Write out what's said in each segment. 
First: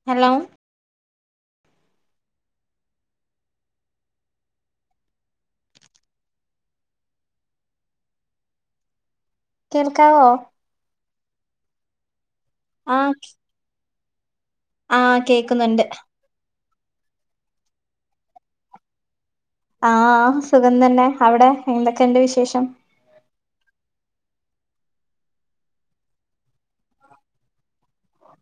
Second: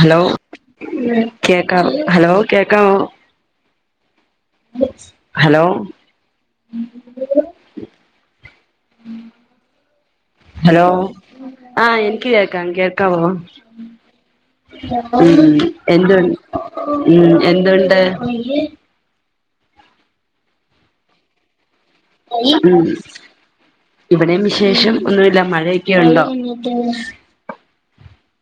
Hello കേക്കവോ hello കേക്കവോ hello കേൾക്കാവോ ഹലോ ആഹ എനിക്ക് കേൾക്ക ആഹ് കേക്കാവോ ആഹ് ഉം കേക്കുന്നുണ്ട് എന്തു ഉംഎന്തുണ്ട് ആഹ സുഗം തന്നെ അവിടെ എന്തക്കേണ്ട്? ഉ ഇബ്ടെം വിശേഷം ഒന്നുല മഴെക്കെ ഉണ്ടോ?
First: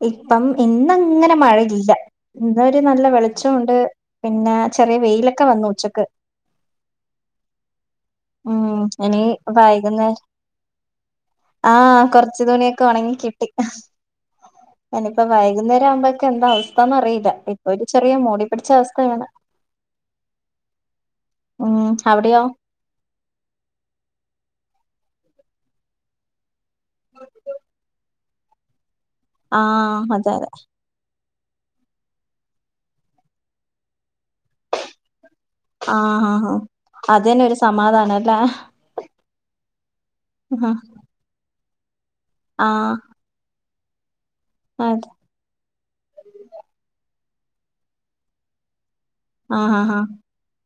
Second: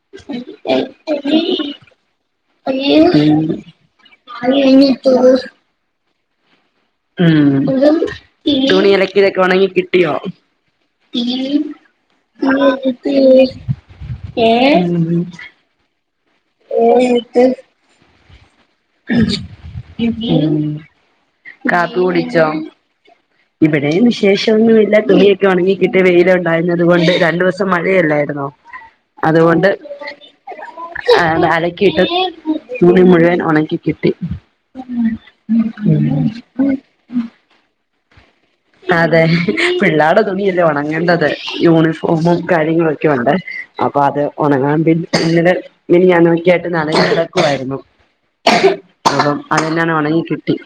ഇപ്പം ഇന്നങ്ങന മഴ ഇല്ല. ഇന്നൊരു നല്ല വെള്ച്ചൊണ്ട് പിന്നാ ചെറിയ വെയ്ലെക്ക വന്ന് ഉച്ചക്ക്. ഉം ഉം തുണി ഇനി അലക്കിയതൊക്കെ ഉണങ്ങി കിട്ടിയോ വൈകുന്നേരം ആഹ കൊറച്ചുതുണിയൊക്കെ ഉണങ്ങി കിട്ടി ഇനിപ്പോ വൈകുന്നേരം ആവുമ്പോഴൊക്കെ എന്താ അവസ്ഥന്നന്ന് അറിയില്ല ഇപ്പൊ ഒരു ചെറിയ മൂടി പിടിച്ച അവസ്ഥ ഉം ഉം കാപ്പി അവിടെയോ കുടിച്ചോ ഇവിടെ നി വിശേഷ ഒന്നുമില്ല തുണിയൊക്കെ ഉണങ്ങിക്കിട്ട് വെയില ഉണ്ടഞ്ഞത്കൊണ്ട് രണ്ടു ദിവസം മഴയല്ലായിരുന്നോ അതുകൊണ്ട് ആഹ് അതെ അതെ അ അലക്കിയിട്ട് തുണി മുഴുവൻ ഉണക്കി കിട്ടി ആഹ ആ ആ അതന്നെ ഒരു സമാധാന അല്ലേ അതെ പിള്ളാട തുണിയല്ലേ ആഹ് ഒണങ്ങേണ്ടത് യൂണിഫോമും കര്യങ്ങൊക്കെ ഒണ്ട്. അപ്പ അത് ഒണങ്ങാ പിൻ അതെ ഇങ്ങനെ മിനിഞ്ഞാന്ന് ഒൺക്ക്യാട്ട് നനഞ്ഞ് കെടക്കുവാര്ന്നു. അപ്പം ആഹ് ആഹ് അതെന്നെണങ്ങി കിട്ടി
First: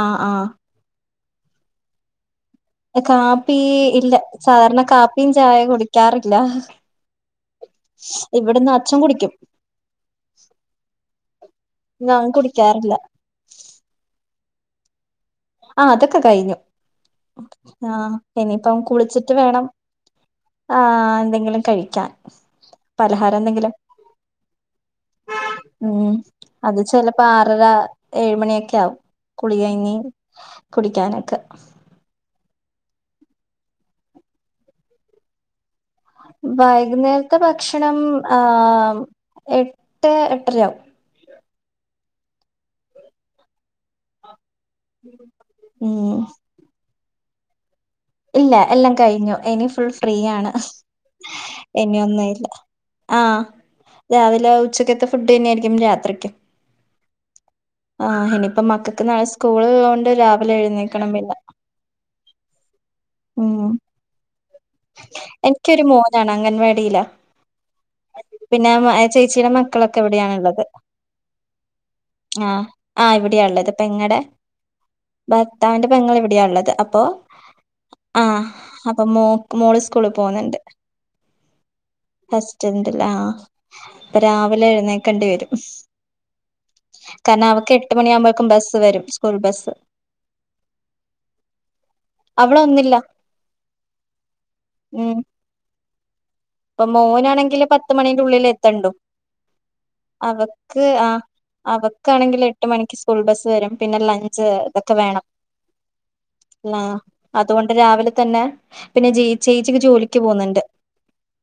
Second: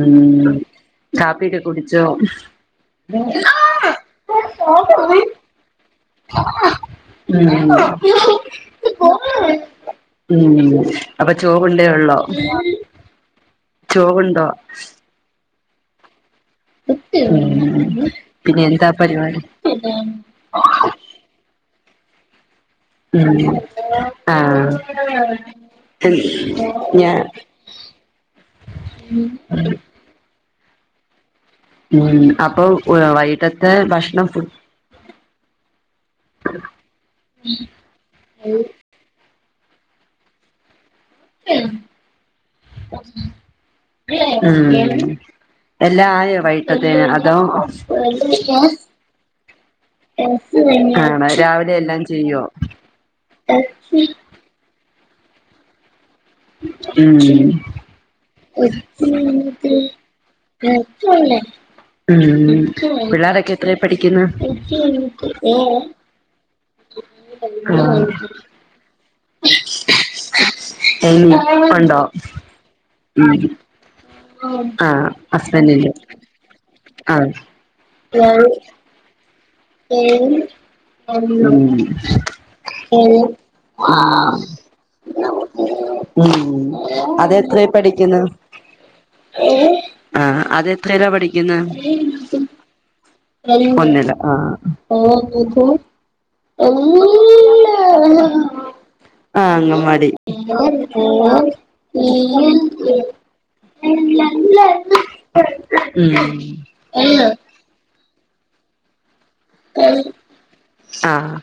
ആഹ് ഉം. ആഹ് കാപ്പിട്ട് കുട്ച്ചോ? കാപ്പീ ഇല്ല സാർണ കാപ്പിം ചായ കുടി ഉം ഇവിടുന്ന് അച്ഛൻ കുടിക്കും ഉം അപ്പ ചോവുണ്ടേ വെള്ളോ ഞാൻ കുടിക്കാറില്ല ചോവ്ണ്ടോ? ആഹ് അതെക്ക കയ്ഞ്ഞു ഉം ങാഹ് പിന്നെ ഇനിപ്പം എന്താ കുള്ച്ച്‌ട്ട് പരിപാടി വേണം ആഹ് എന്തങ്കിലും കഴ്ക്കാൻ ഉം ആഹ് ഉം അത് ഞാ ചെലപ്പ ആറര ഏഴ്മണിക്കാവും കുളികയ്ഞ്ഞ് കുടിക്കാനക്ക ഉം അപ്പം വൈട്ടത്തെ ഭഷ്ണം ഫു വൈക്ന്നേരത്ത ഭക്ഷണം ആഹ് എട്ട് എട്ടരാവും. ഉം എല്ല ഉം ആയോ വൈട്ടത്തെന് അതോ? ഇല്ല എല്ലാം കഴിഞ്ഞു ഇനി ഫുൾ ഫ്രീയാണ് ആണോ രാവിലെ എല്ലാം ഇനിയൊന്നും ചെയ്യോ ഇല്ല. ആഹ് രാവിലെ ഉച്ചക്കത്തെ ഫുഡ് തന്നെയാരിക്കും രാത്രിക്ക്‌. മ്ഹ് ഇനിയിപ്പം മക്കൾക്ക് ഒര്ത്തി നാളെ സ്കൂള് എണീറ്റ് ഉള്ളോണ്ട് രാവിലെ എഴുന്നേക്കണം പിന്നെ [unintelligible] ഉം പിള്ളാരൊക്കെ ഉം എത്രെ പഠിക്ക്‌ന്ന് ഒരുത്തി എണീറ്റ് എനിക്കൊരു ആഹ് മോനാണ് അംഗൻവാടിയിലാ [unintelligible] ആഹ് പിന്നെ ചേച്ചിടെ മക്കളൊക്കെ എവിടെയാണ് ഉള്ളത് ടൈം ഒണ്ടോ ആഹ് ഉം ഇവിടെയാ ഉള്ളത് പെങ്ങടെ ആഹ് ഭർത്താവിന്റെ ഹസ്ബൻഡിന്റെ പെങ്ങള് ഇവടെയാ ഉള്ളത് അപ്പോ ആഹ് ആഹ് അപ്പോ മോ മോള് സ്കൂളിൽ ഉം പോകുന്നുണ്ട് ടെസ്റ്റ്‌ണ്ട് ആഹ് ഉം അപ്പോ രാവിലെ എഴുന്നേക്കേണ്ടി വരും കാരണം അതെത്രേ അവക്ക് എട്ട് മണി പഠിക്കുന്ന് ആവുമ്പോഴക്കും ബസ്സ് വരും സ്കൂൾ ബസ്സ് ആഹ് അത് എത്രലാ പഠിക്കുന്നേ അവടൊന്നില്ല ഒന്നില്ല ആഹ് ആഹ് ഇപ്പോ മോനാണെങ്കിലേ പത്ത് മണിന്റെ ഉള്ളിൽ എത്തണ്ടോ അങ്ങമാടി അവക്ക് ആഹ് അവക്കാണെങ്കില് എട്ട് മണിക്ക് സ്കൂൾ ബസ്സ് വരും പിന്നെ ലഞ്ച് ഇതൊക്കെ വേണം ഉം പിന്നെ അ അതോണ്ട് രാവിലെ തന്നെ പിന്നെ ജീ ചേച്ചിക്ക് ജോലിക്ക് പോകുന്നുണ്ട് ആഹ്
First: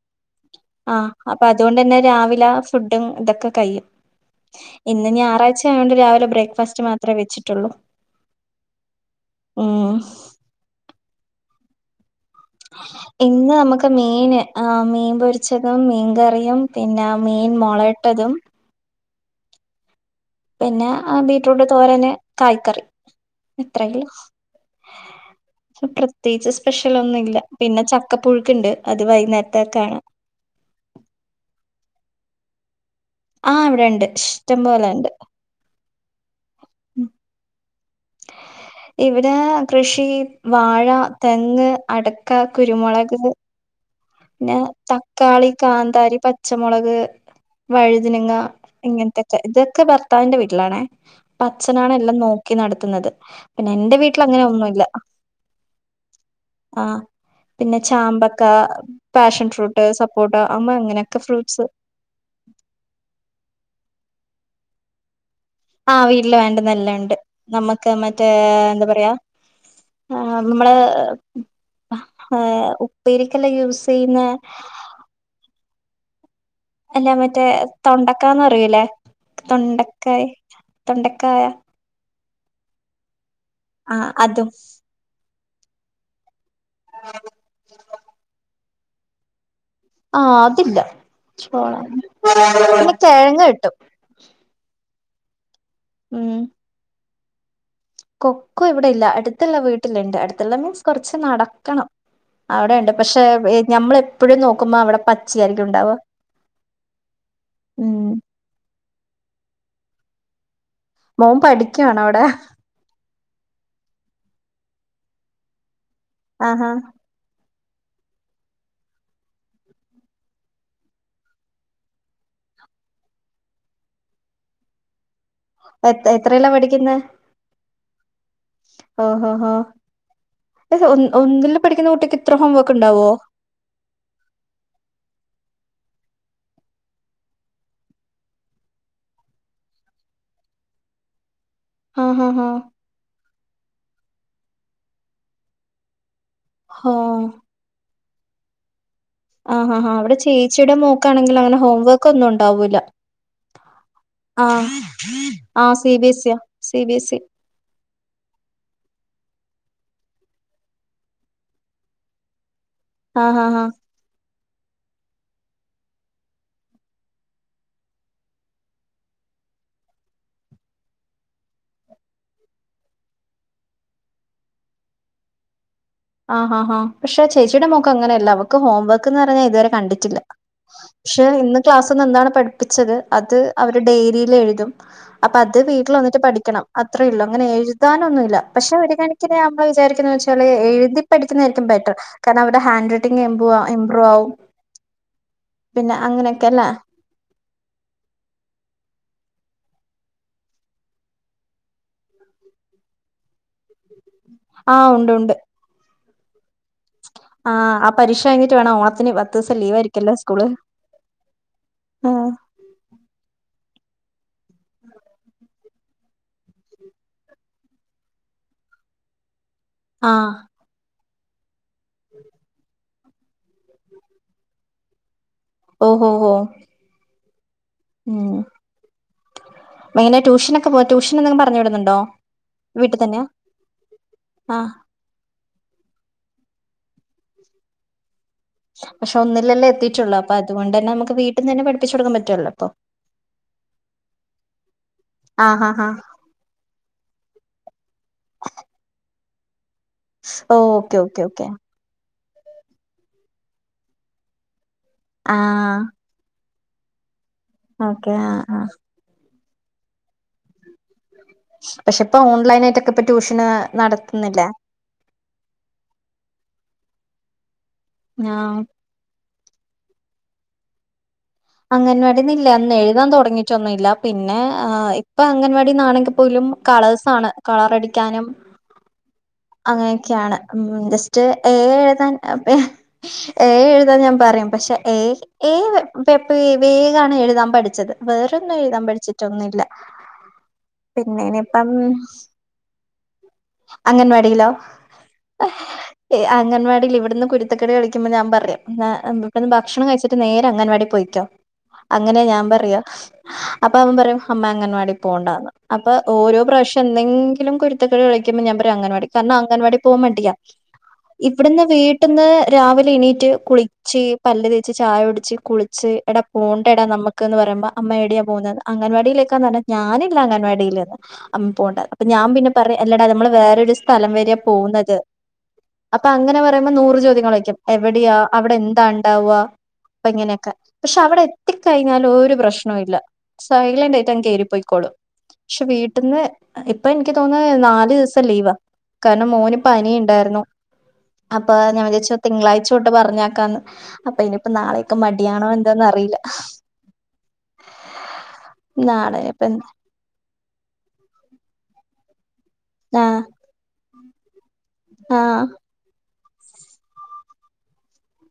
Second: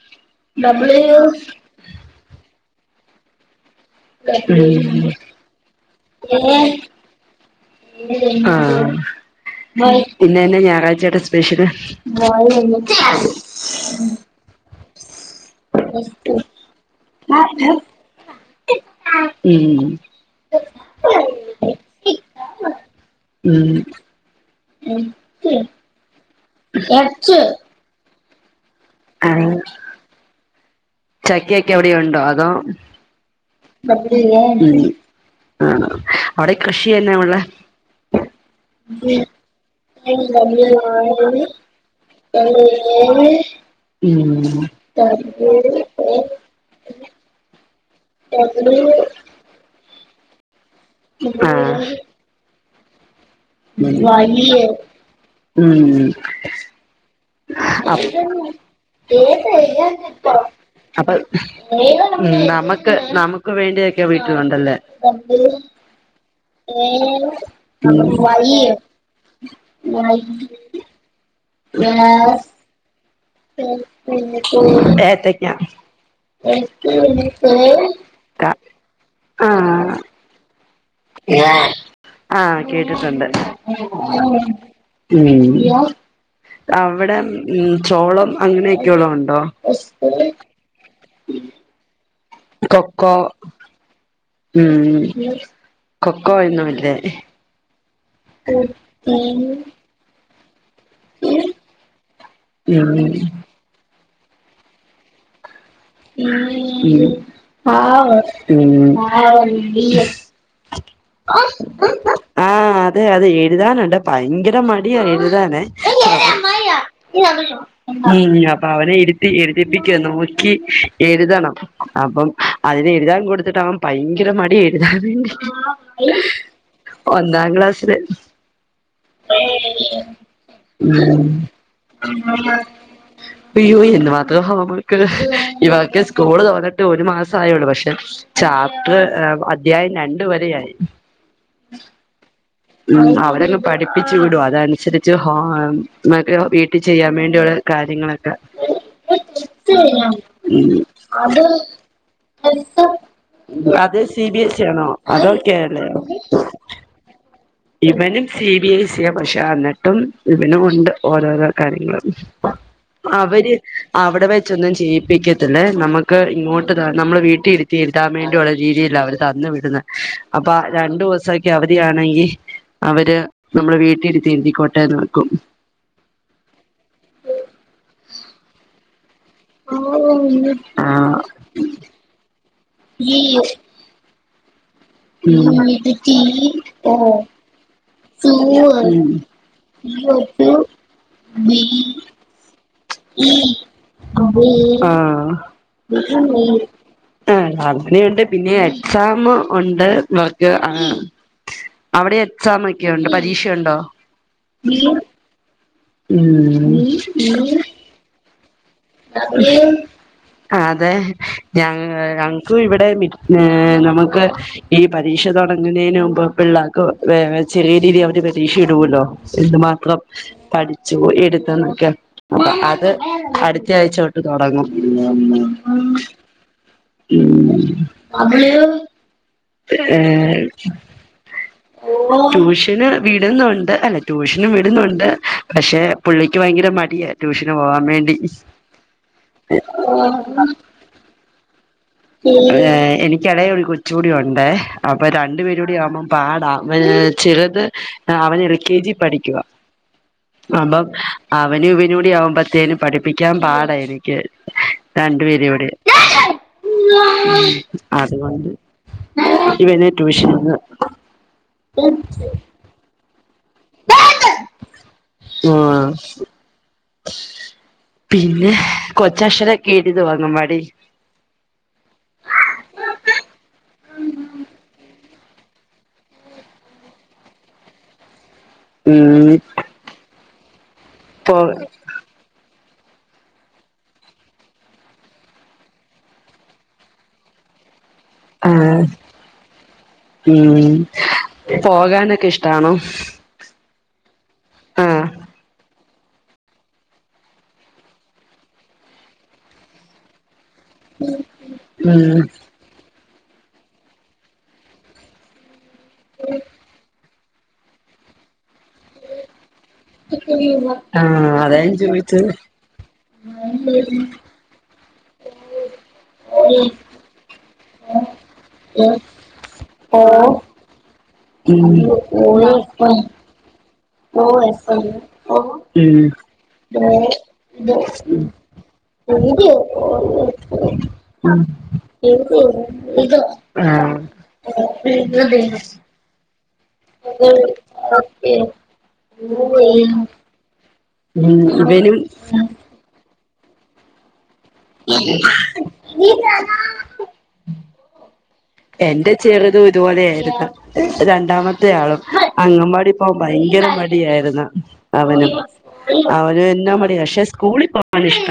ആ അപ്പ അതുകൊണ്ടേന്നെ രാവിലെ ഫുഡും ഇതൊക്കെ കയും ഉം ഇന്ന് ഞായറാഴ്ച ആയോണ്ട് രാവിലെ ബ്രേക്ക്ഫാസ്റ്റ് മാത്രമേ വെച്ചിട്ടുള്ളൂ ആഹ ഉം പിന്നെന്നെ ഞായറാഴ്ച ആയിട്ട് സ്പെഷ്യല് ഇന്ന് നമുക്ക് [unintelligible] മീന് ആ മീൻ പൊരിച്ചതും മീൻകറിയും പിന്നെ മീൻ മുളയിട്ടതും ഉം പിന്നെ ആ ബീറ്റ്രൂട്ട് തോരന് കായ്ക്കറി ഉം ഇത്രക്ക് ഉള്ളു പ്രത്യേകിച്ച് സ്പെഷ്യൽ ഒന്നില്ല ഉം പിന്നെ ച ക്ക പുഴുക്കുണ്ട് അത് വൈകുന്നേരത്തേക്കാണ് ചക്കേയോക്കെ അവിടെ ഉണ്ടോ അതോ ആ [unintelligible] ഇവിടെണ്ട് ഇഷ്ടം പോലെണ്ട് ആ അവിടെ കൃഷിയേന്ന ഉള്ളെ ഇവിടെ കൃഷി വാഴ തെങ്ങ് അടക്ക കുരുമുളക് ഉം പിന്നെ ഉം തക്കാളി കാന്താരി പച്ചമുളക് വഴുതനിങ്ങ ഇങ്ങനത്തെ ഇതൊക്കെ ഭർത്താവിന്റെ വീട്ടിലാണെ അപ്പ അച്ഛനാണ് എല്ലാം നോക്കി നടത്തുന്നത് പിന്നെ എന്റെ വീട്ടില് അങ്ങനെ ഒന്നും ഇല്ല ആഹ പിന്നെ ചാമ്പക്ക അപ് പാഷൻ ഫ്രൂട്ട് സപ്പോട്ട അമ്മ അപ്പൊ അങ്ങനെയൊക്കെ ഫ്രൂട്ട്സ് ഉം നമ്മക്ക് നമ്മക്ക് വേണ്ടിയൊക്കെ വീട്ടിലുണ്ടല്ലേ ആഹ വീട്ടില് വേണ്ടുന്ന എല്ലാം ഉണ്ട് നമ്മക്ക് മറ്റേ എന്താ പറയാ ആ നമ്മള് ഹേ ഹും ഏത്തക്ക അല്ല മറ്റേ തൊണ്ടക്കന്ന് ക പറയൂലേ തൊണ്ടക്കായി [unintelligible] ആഹ കേട്ടിട്ടുണ്ട് ആഹ് അതും ഉം അവിടെ ഉംമ്മ് ചോളം അങ്ങനെയൊക്കെയുള്ളോ ഉണ്ടോ ആ അതില്ല ചോളം പിന്നെ കൊക്കോ തേങ്ങ കിട്ടും ഉം ഉം കൊക്കോ ഒന്നും ഇല്ലേ കൊക്കോ ഇവിടെ ഇല്ല അടുത്തുള്ള ഉം വീ ട്ടില് ഇണ്ട് അടുത്തുള്ള മീൻസ് കൊറച്ച് നടക്കണം അവിടെ ഇണ്ട് പക്ഷെ ഞമ്മള് എപ്പോഴും നോക്കുമ്പോ അവടെ പച്ചയായിരിക്കും ഉണ്ടാവാ ഉം ഉം മോൻ പഠിക്കുവാണോ അവിടെ ആഹാ അതെ അത് എഴുതാനുണ്ട് ഭയങ്കര മടിയാ എഴുതാനെ ആഹാ ഉം അപ്പോ അവനെ ഇരുത്തി എഴുതിപ്പിക്കാൻ നോക്കി എഴുതണം അപ്പം അതിന് എഴുതാൻ കൊടുത്തിട്ടാവൻ ഭയങ്കര മടിയാ എഴുതാൻ വേണ്ടി എ എത്രയിലാ പഠിക്കുന്നെ ഒന്നാം ക്ലാസ്ില് ഓഹോ ഹ ഉം ഒന്നില് പഠിക്കുന്ന കുട്ടിക്ക് ഇത്ര ഹോം വർക്ക് ഉണ്ടാവോ അയ്യോ എന്ന് മാത്രേ നമ്മുക്ക് ഇവക്കെ സ്കൂള് തോന്നിട്ട് ഒരു മാസംയള്ളൂ പക്ഷെ ചാപ്റ്റർ അദ്ധ്യായം രണ്ടു വരെ ആയി ആഹ് ഹഹ ഉം അവരങ്ങ് പഠിപ്പിച്ചു വിടും അതനുസരിച്ച് [unintelligible] [unintelligible] മക്കെ വീട്ടിൽ ഹോ ചെയ്യാൻ വേണ്ടിയുള്ള കാര്യങ്ങളൊക്കെ ആഹ് ആ ആ അവിടെ ഉം ചേച്ചിയുടെ മോക്കാണെങ്കിൽ അങ്ങനെ ഹോംവർക്ക് ഒന്നും ഉണ്ടാവൂല്ല അത് സി ബി എസ് ഇ ആഹ ആണോ അതോ ആഹ സി കേരളയോ ബിഎ സിയ സി ബിഎസ് സി ഇവനും സി ബി ഐ സിയ പക്ഷെ എന്നിട്ടും ഇവനും ഉണ്ട് ഓരോരോ കാര്യങ്ങളും ആഹ് ഹാ അവര് ഹാ അവിടെ വെച്ച ഒന്നും ചെയ്യിപ്പിക്കത്തില്ലേ നമുക്ക് ഇങ്ങോട്ട് നമ്മൾ വീട്ടിലിരുത്തി കിട്ടാൻ വേണ്ടിയുള്ള രീതിയില്ല അവര് തന്ന വിടുന്നത് അപ്പൊ രണ്ടു ദിവസക്കെ അവധി ആണെങ്കിൽ അവര് നമ്മുടെ വീട്ടിലിരുത്തി എഴുതിക്കോട്ടെ വെക്കും ആഹാ ആഹാ പക്ഷെ ചേച്ചിയുടെ മൊക്കെ അങ്ങനെയല്ല അവക്ക് ഹോംവർക്ക് [unintelligible] കണ്ടിില്ല ആഹ് പക്ഷെ ഇന്ന് ക്ലാസ്സിൽ എന്താണ് പഠപ്പിച്ചത് അത് അവർ ഡയ രീല്എഴുതും അപ്പൊ അത് വീട്ടിൽ വന്നിട്ട് പഠിക്കണം അത്ര ള്ളു അങ്ങനെ എഴു പ്രധാനൊന്നു ല്ല പക്ഷെ ഒരു കണിക്കിന് നമ്മള് വിചാരിക്കുന്ന വെച്ചാല് എഴുതിപ്പഠിക്കുന്നതായിരിക്കും ബെറ്റർ കാരണംവിടെ ഹാൻ്റ് ആഹ് ആ പിന്നെ സാ അങ്ങനെയൊക്കെല്ലേ [unintelligible] ണ്ട് പിന്നെ എക്സാം ഉണ്ട് ഇവർക്ക് ആഹ് അവിടെ എക്സാം ഒക്കെയുണ്ട് പരീക്ഷുണ്ടോ ആഹ് ഉണ്ട് ഉണ്ട് ഉം ഉം ഉം ആഹ് ആ പരീക്ഷ കഴഞ്ഞിട്ട് വേണം ഓ [unintelligible] ആഹ് അതെ ഞങ്ങ ആഹ് ഞ ക്കു ഇവിടെ ഏഹ് നമുക്ക് ഈ പരീക്ഷ തെ തൊടങ്ങ് ന്നേ ന് മുമ്പ് പിള്ളേക്ക് വെ ചെറിയ രീതി അവര് പരീക്ഷ ഇടുല്ലോ എന്ത് മാ ത്രം ആഹ് പഠിച്ചു എടുത്തൊന്നെക്കെ അപ്പം അത് അട് ത്ത ആഴിച്ച തൊട്ട് തുടങ്ങും ഓഹോഓ ഉം അതില് ഏ ഹ് ടൂഷന് ന്നങ്കി പറഞ്ഞ് ട്യൂഷന് വിടുന്നുണ്ട് അല്ല ട്യൂഷനും ആഹ് വിടുന്നുണ്ട് പക്ഷെ പുള്ളിക്ക് ഭയങ്കര മടിയ ട്യൂഷന് പോവാൻ വേണ്ടി പക്ഷെ ഒന്ന് ലല്ലേ എത്തിട്ടെ ള്ളു അപ്പോ അതുകൊണ്ട്ന്നെ നമുക്ക് വീ ട്ട്ന്ന് ന്നെ പഠപ്പിച്ചുടുക്കാൻ പറ്റുല്ലോ ഏ എനിക്ക് എളയൊ ര് കൊ ചൂടി ഉണ്ടേ അപ്പൊ രണ്ടു പേരു ആഹ് കൂടി ആഹ് ആഹ് ആവുമ്പം പാടാ വെൽ ചെറുത് അവൻ എൽ കെ ജി പഠിക്കുവ അപ്പം ഓക്കെ ഓക്കെ ഓക്കെ അവന് ഇവനൂടി ആവുമ്പത്തേനും പഠിപ്പിക്കാൻ പാടാ എനിക്ക് രണ്ടു പേര ഇവിടെ ആഹ് ഓക്കെ ആഹ് അതുകൊണ്ട് ആഹ് ഇവന് ട്യൂഷൻന്ന് പക്ഷെ ഇപ്പ ഓൺലൈൻായിട്ടൊക്കെ ഇപ്പൊ ട്യൂഷന് നടത്തുന്നില്ലേ ആഹ് പിന്നെ ആഹ് കൊച്ചക്ഷരക്കെ എഴുതൊ അംഗൻവാടി അംഗൻവാടിന്ന് ഇല്ലേ അന്ന് എഴുതാൻ തുടങ്ങിട്ടൊന്നും ഇല്ല പിന്നെ ആഹ് ഇപ്പൊ അംഗൻവാടിന്നാണെങ്കി പോലും കളേഴ്സ് ആണ് കളറടിക്കാനും ഉം അങ്ങനെയൊക്കെയാണ് ഉം ജസ്റ്റ് പോ ഏ എഴുതാൻ ഏ എഴുതാൻ ഞാൻ പ റിം പക്ഷെ ഏ ഏ വപ്പ വേഗണ് എഴുതാൻ പഠിച്ചത് വേറൊന്നും എഴുതാ പഠ്ച്ചിട്ടൊന്നുല്ല ഉം ക്കെ പോകാനൊക്കെ ഇഷ്ടാണൊ അംഗൻവാടിയിലൊ അംഗൻവാടീല് ഇവിടുന്ന് കുര്ത്തക്കെട് കളിക്ക്മ്പ ഞാൻ പറയും ഇവിടുന്ന് ഭക്ഷണം കഴ്ച്ചിട്ട് നേരെ അംഗൻവാടി പൊയ്ക്കൊ ഉം അങ്ങനെ ഞാൻ പറയ അപ്പൊ അവൻ പറയും അമ്മെ അംഗൻവാടി പോണ്ടാന്ന് അപ്പൊ ഓരോ പ്രാവശ്യം എന്തെങ്കിലും കുര്ത്തക്കട് കളിക്കുമ്പ ഞാൻ പറയും അംഗൻവാടി. കാരണം അംഗൻവാടി പോവ മടിയ. ആഹ് അതാ ഇവിട്ന്ന് ഞാൻ വീട്ട്ന്ന് ചോദിച്ചത് രാവിലിണീറ്റ് കുളിച്ച് പല്ല് തേ ച്ച് ചായുടിച്ച് കുളിച്ച് എടാ പോണ്ടെടാ നമ്മക്ക് എന്ന് പറയുമ്പൊ അമ്മ ഏട്യാ പോകുന്നെ അംഗൻവാടിയിലേക്കന്നറഞ ഓ ഞാനില്ല അംഗൻവാടിയില്ന്ന് അമ്മ ഉം പോണ്ട അപ്പ ഞാ ഉം പിന്നെ പറിം അല്ലട ഞമ്മള് വേറൊര് സ് സ്ഥലം വരെയ പോവുന്നത്. അപ്പ അങ്ങനെ പറയുമ്പൊ നൂറ് ചോദ്യങ്ങളൊയ്ക്കും എവിടെയാ അവിടെ എന്ത ഇണ്ടാവ ഇപ്പങ്ങനെക്കെ പഷെ അവടെ എത്തിക്കഴിഞ്ഞ ഒ രു പ്രശ്നൊ ഇല്ല സൈലന്റായിട്ടങ്ങ് കേറി പൊയ്ക്കോളും ക്ഷേ ആഹ് വീ ട്ട്ന്ന് ഇപ്പൊ ഇൻക്ക് തോന്നുന്നു നാല് ദിവസം ഉം ലീവ കാര്ണം മോന് പനി ഇണ്ടാര്ന്നു അപ്പാ ഞാൻ ഇവനും വിജാരിച്ചു തിങ്കളാഴ്ചൊട്ട് പറഞ്ഞയക്കാന്ന് അപ്പൊ ഇനിയിപ്പൊ നാളെക്കെ മടിയാണൊ എന്താന്നറിയില്ല എന്റെ ഇപ്പൊ ചെറ്തും ഇതുപോലെ ആയിരുന്നു. രണ്ടാമത്തെ ആളും അങ്ങ് വാടി പോവാൻ ആഹ് ഭയങ്കര മടിയായിര്ന്ന് അവനും ആഹ് അവനും എന്ന മടിയാ പഷെ സ്കൂളി പോവ ണിഷ്ട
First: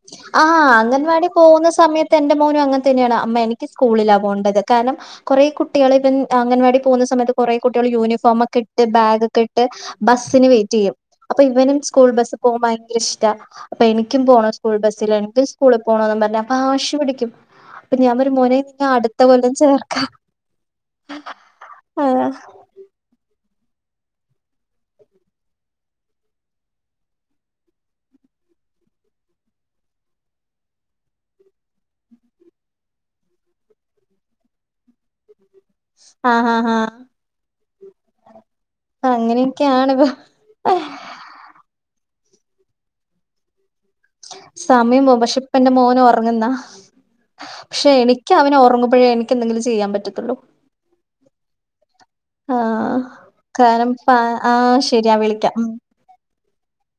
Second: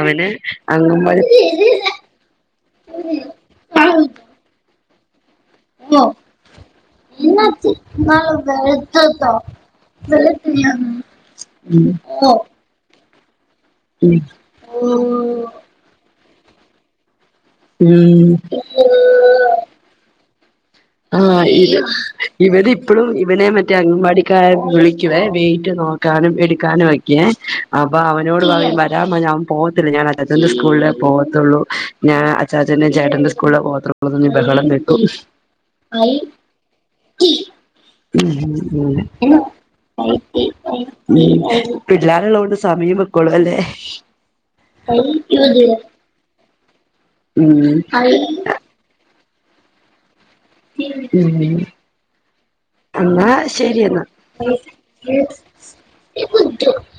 അവന് ആഹ് അങ്ങൻവാടി അംഗൻവാടി പോകുന്ന സമയത്ത് എന്റെ മോനും അങ്ങൻതന്നേണ് അമ്മെ എനിക്ക് സ്കൂളില പോണ്ടത് കാര്ണം കുറെ കുട്ടികള് ഇപ്പം അംഗൻവാടി പോക്ന്ന സമയത്ത് കൊറെ കുട്ടികള് യൂണിഫോമൊക്കെ ഇട്ട് ബാഗൊക്കെ ഇട്ട് ബസ്സിന് വെയ്റ്റയ്യും അപ്പൊ ഇവനും ഉം സ്കൂൾ ബസ്സ് പോവാ ഭയ ഇഷ്ട. അപ്പ എനിക്കും പോണ സ്കൂൾ ബസ്സിലാ എനിക്ക് ഉം സ്കൂളി പോണ ന്നറഞ്ഞ് അപ വാശി പിട്ക്കും അപ്പൊ ഞാൻ ഉം പറയും മോനെ നിന്നെ അട്ത്ത കൊല്ലം ചേർക്ക ആഹ് ഇത് ആഹ് ഇവര് ഇപ്പഴും ഇവനെ മറ്റെ അംഗൻവാടിക്കാര് വിളിക്കുവെ വെയിറ്റ് നോക്കാനും എട്ക്കാനൊക്കെയെ അപ്പ അവനോട് പറയും വരാമ്മ ഞാൻ പോവത്തില്ല ഞാൻഅച്ചാച്ചന്റെ സ്കൂൾലെ പോവത്തുള്ളു ഞാൻ അച്ചാചന്റ ചേട്ടന്റെ സ്കൂൾലെ പോവത്തുള്ളുന്ന് ബഹളം വെക്കും ആഹ് ഹാ ഹാ ഈ ഉം ഉം ഉം അങ്ങനെയൊക്കെയാണ് ഇപ്പൊ പിള്ളോരുള്ളത് കൊണ്ട് സമയം പൊക്കോളും അല്ലെ സമയം പോവും. പഷെ ഇപ്പന്റെ മോനൊറങ്ങ്ന്ന. ഉം ഉം പഷെ എനിക്ക് അവന് ഒറങ്ങു അപ്പഴേ എനിക്ക് എന്തെങ്കിലും ചെയ്യാൻ പറ്റത്തുള്ളു ഉം ആഹ് കാര്ണം ആഹ് ശരിയ എന്നാ വിളിക്ക ഉം [unintelligible]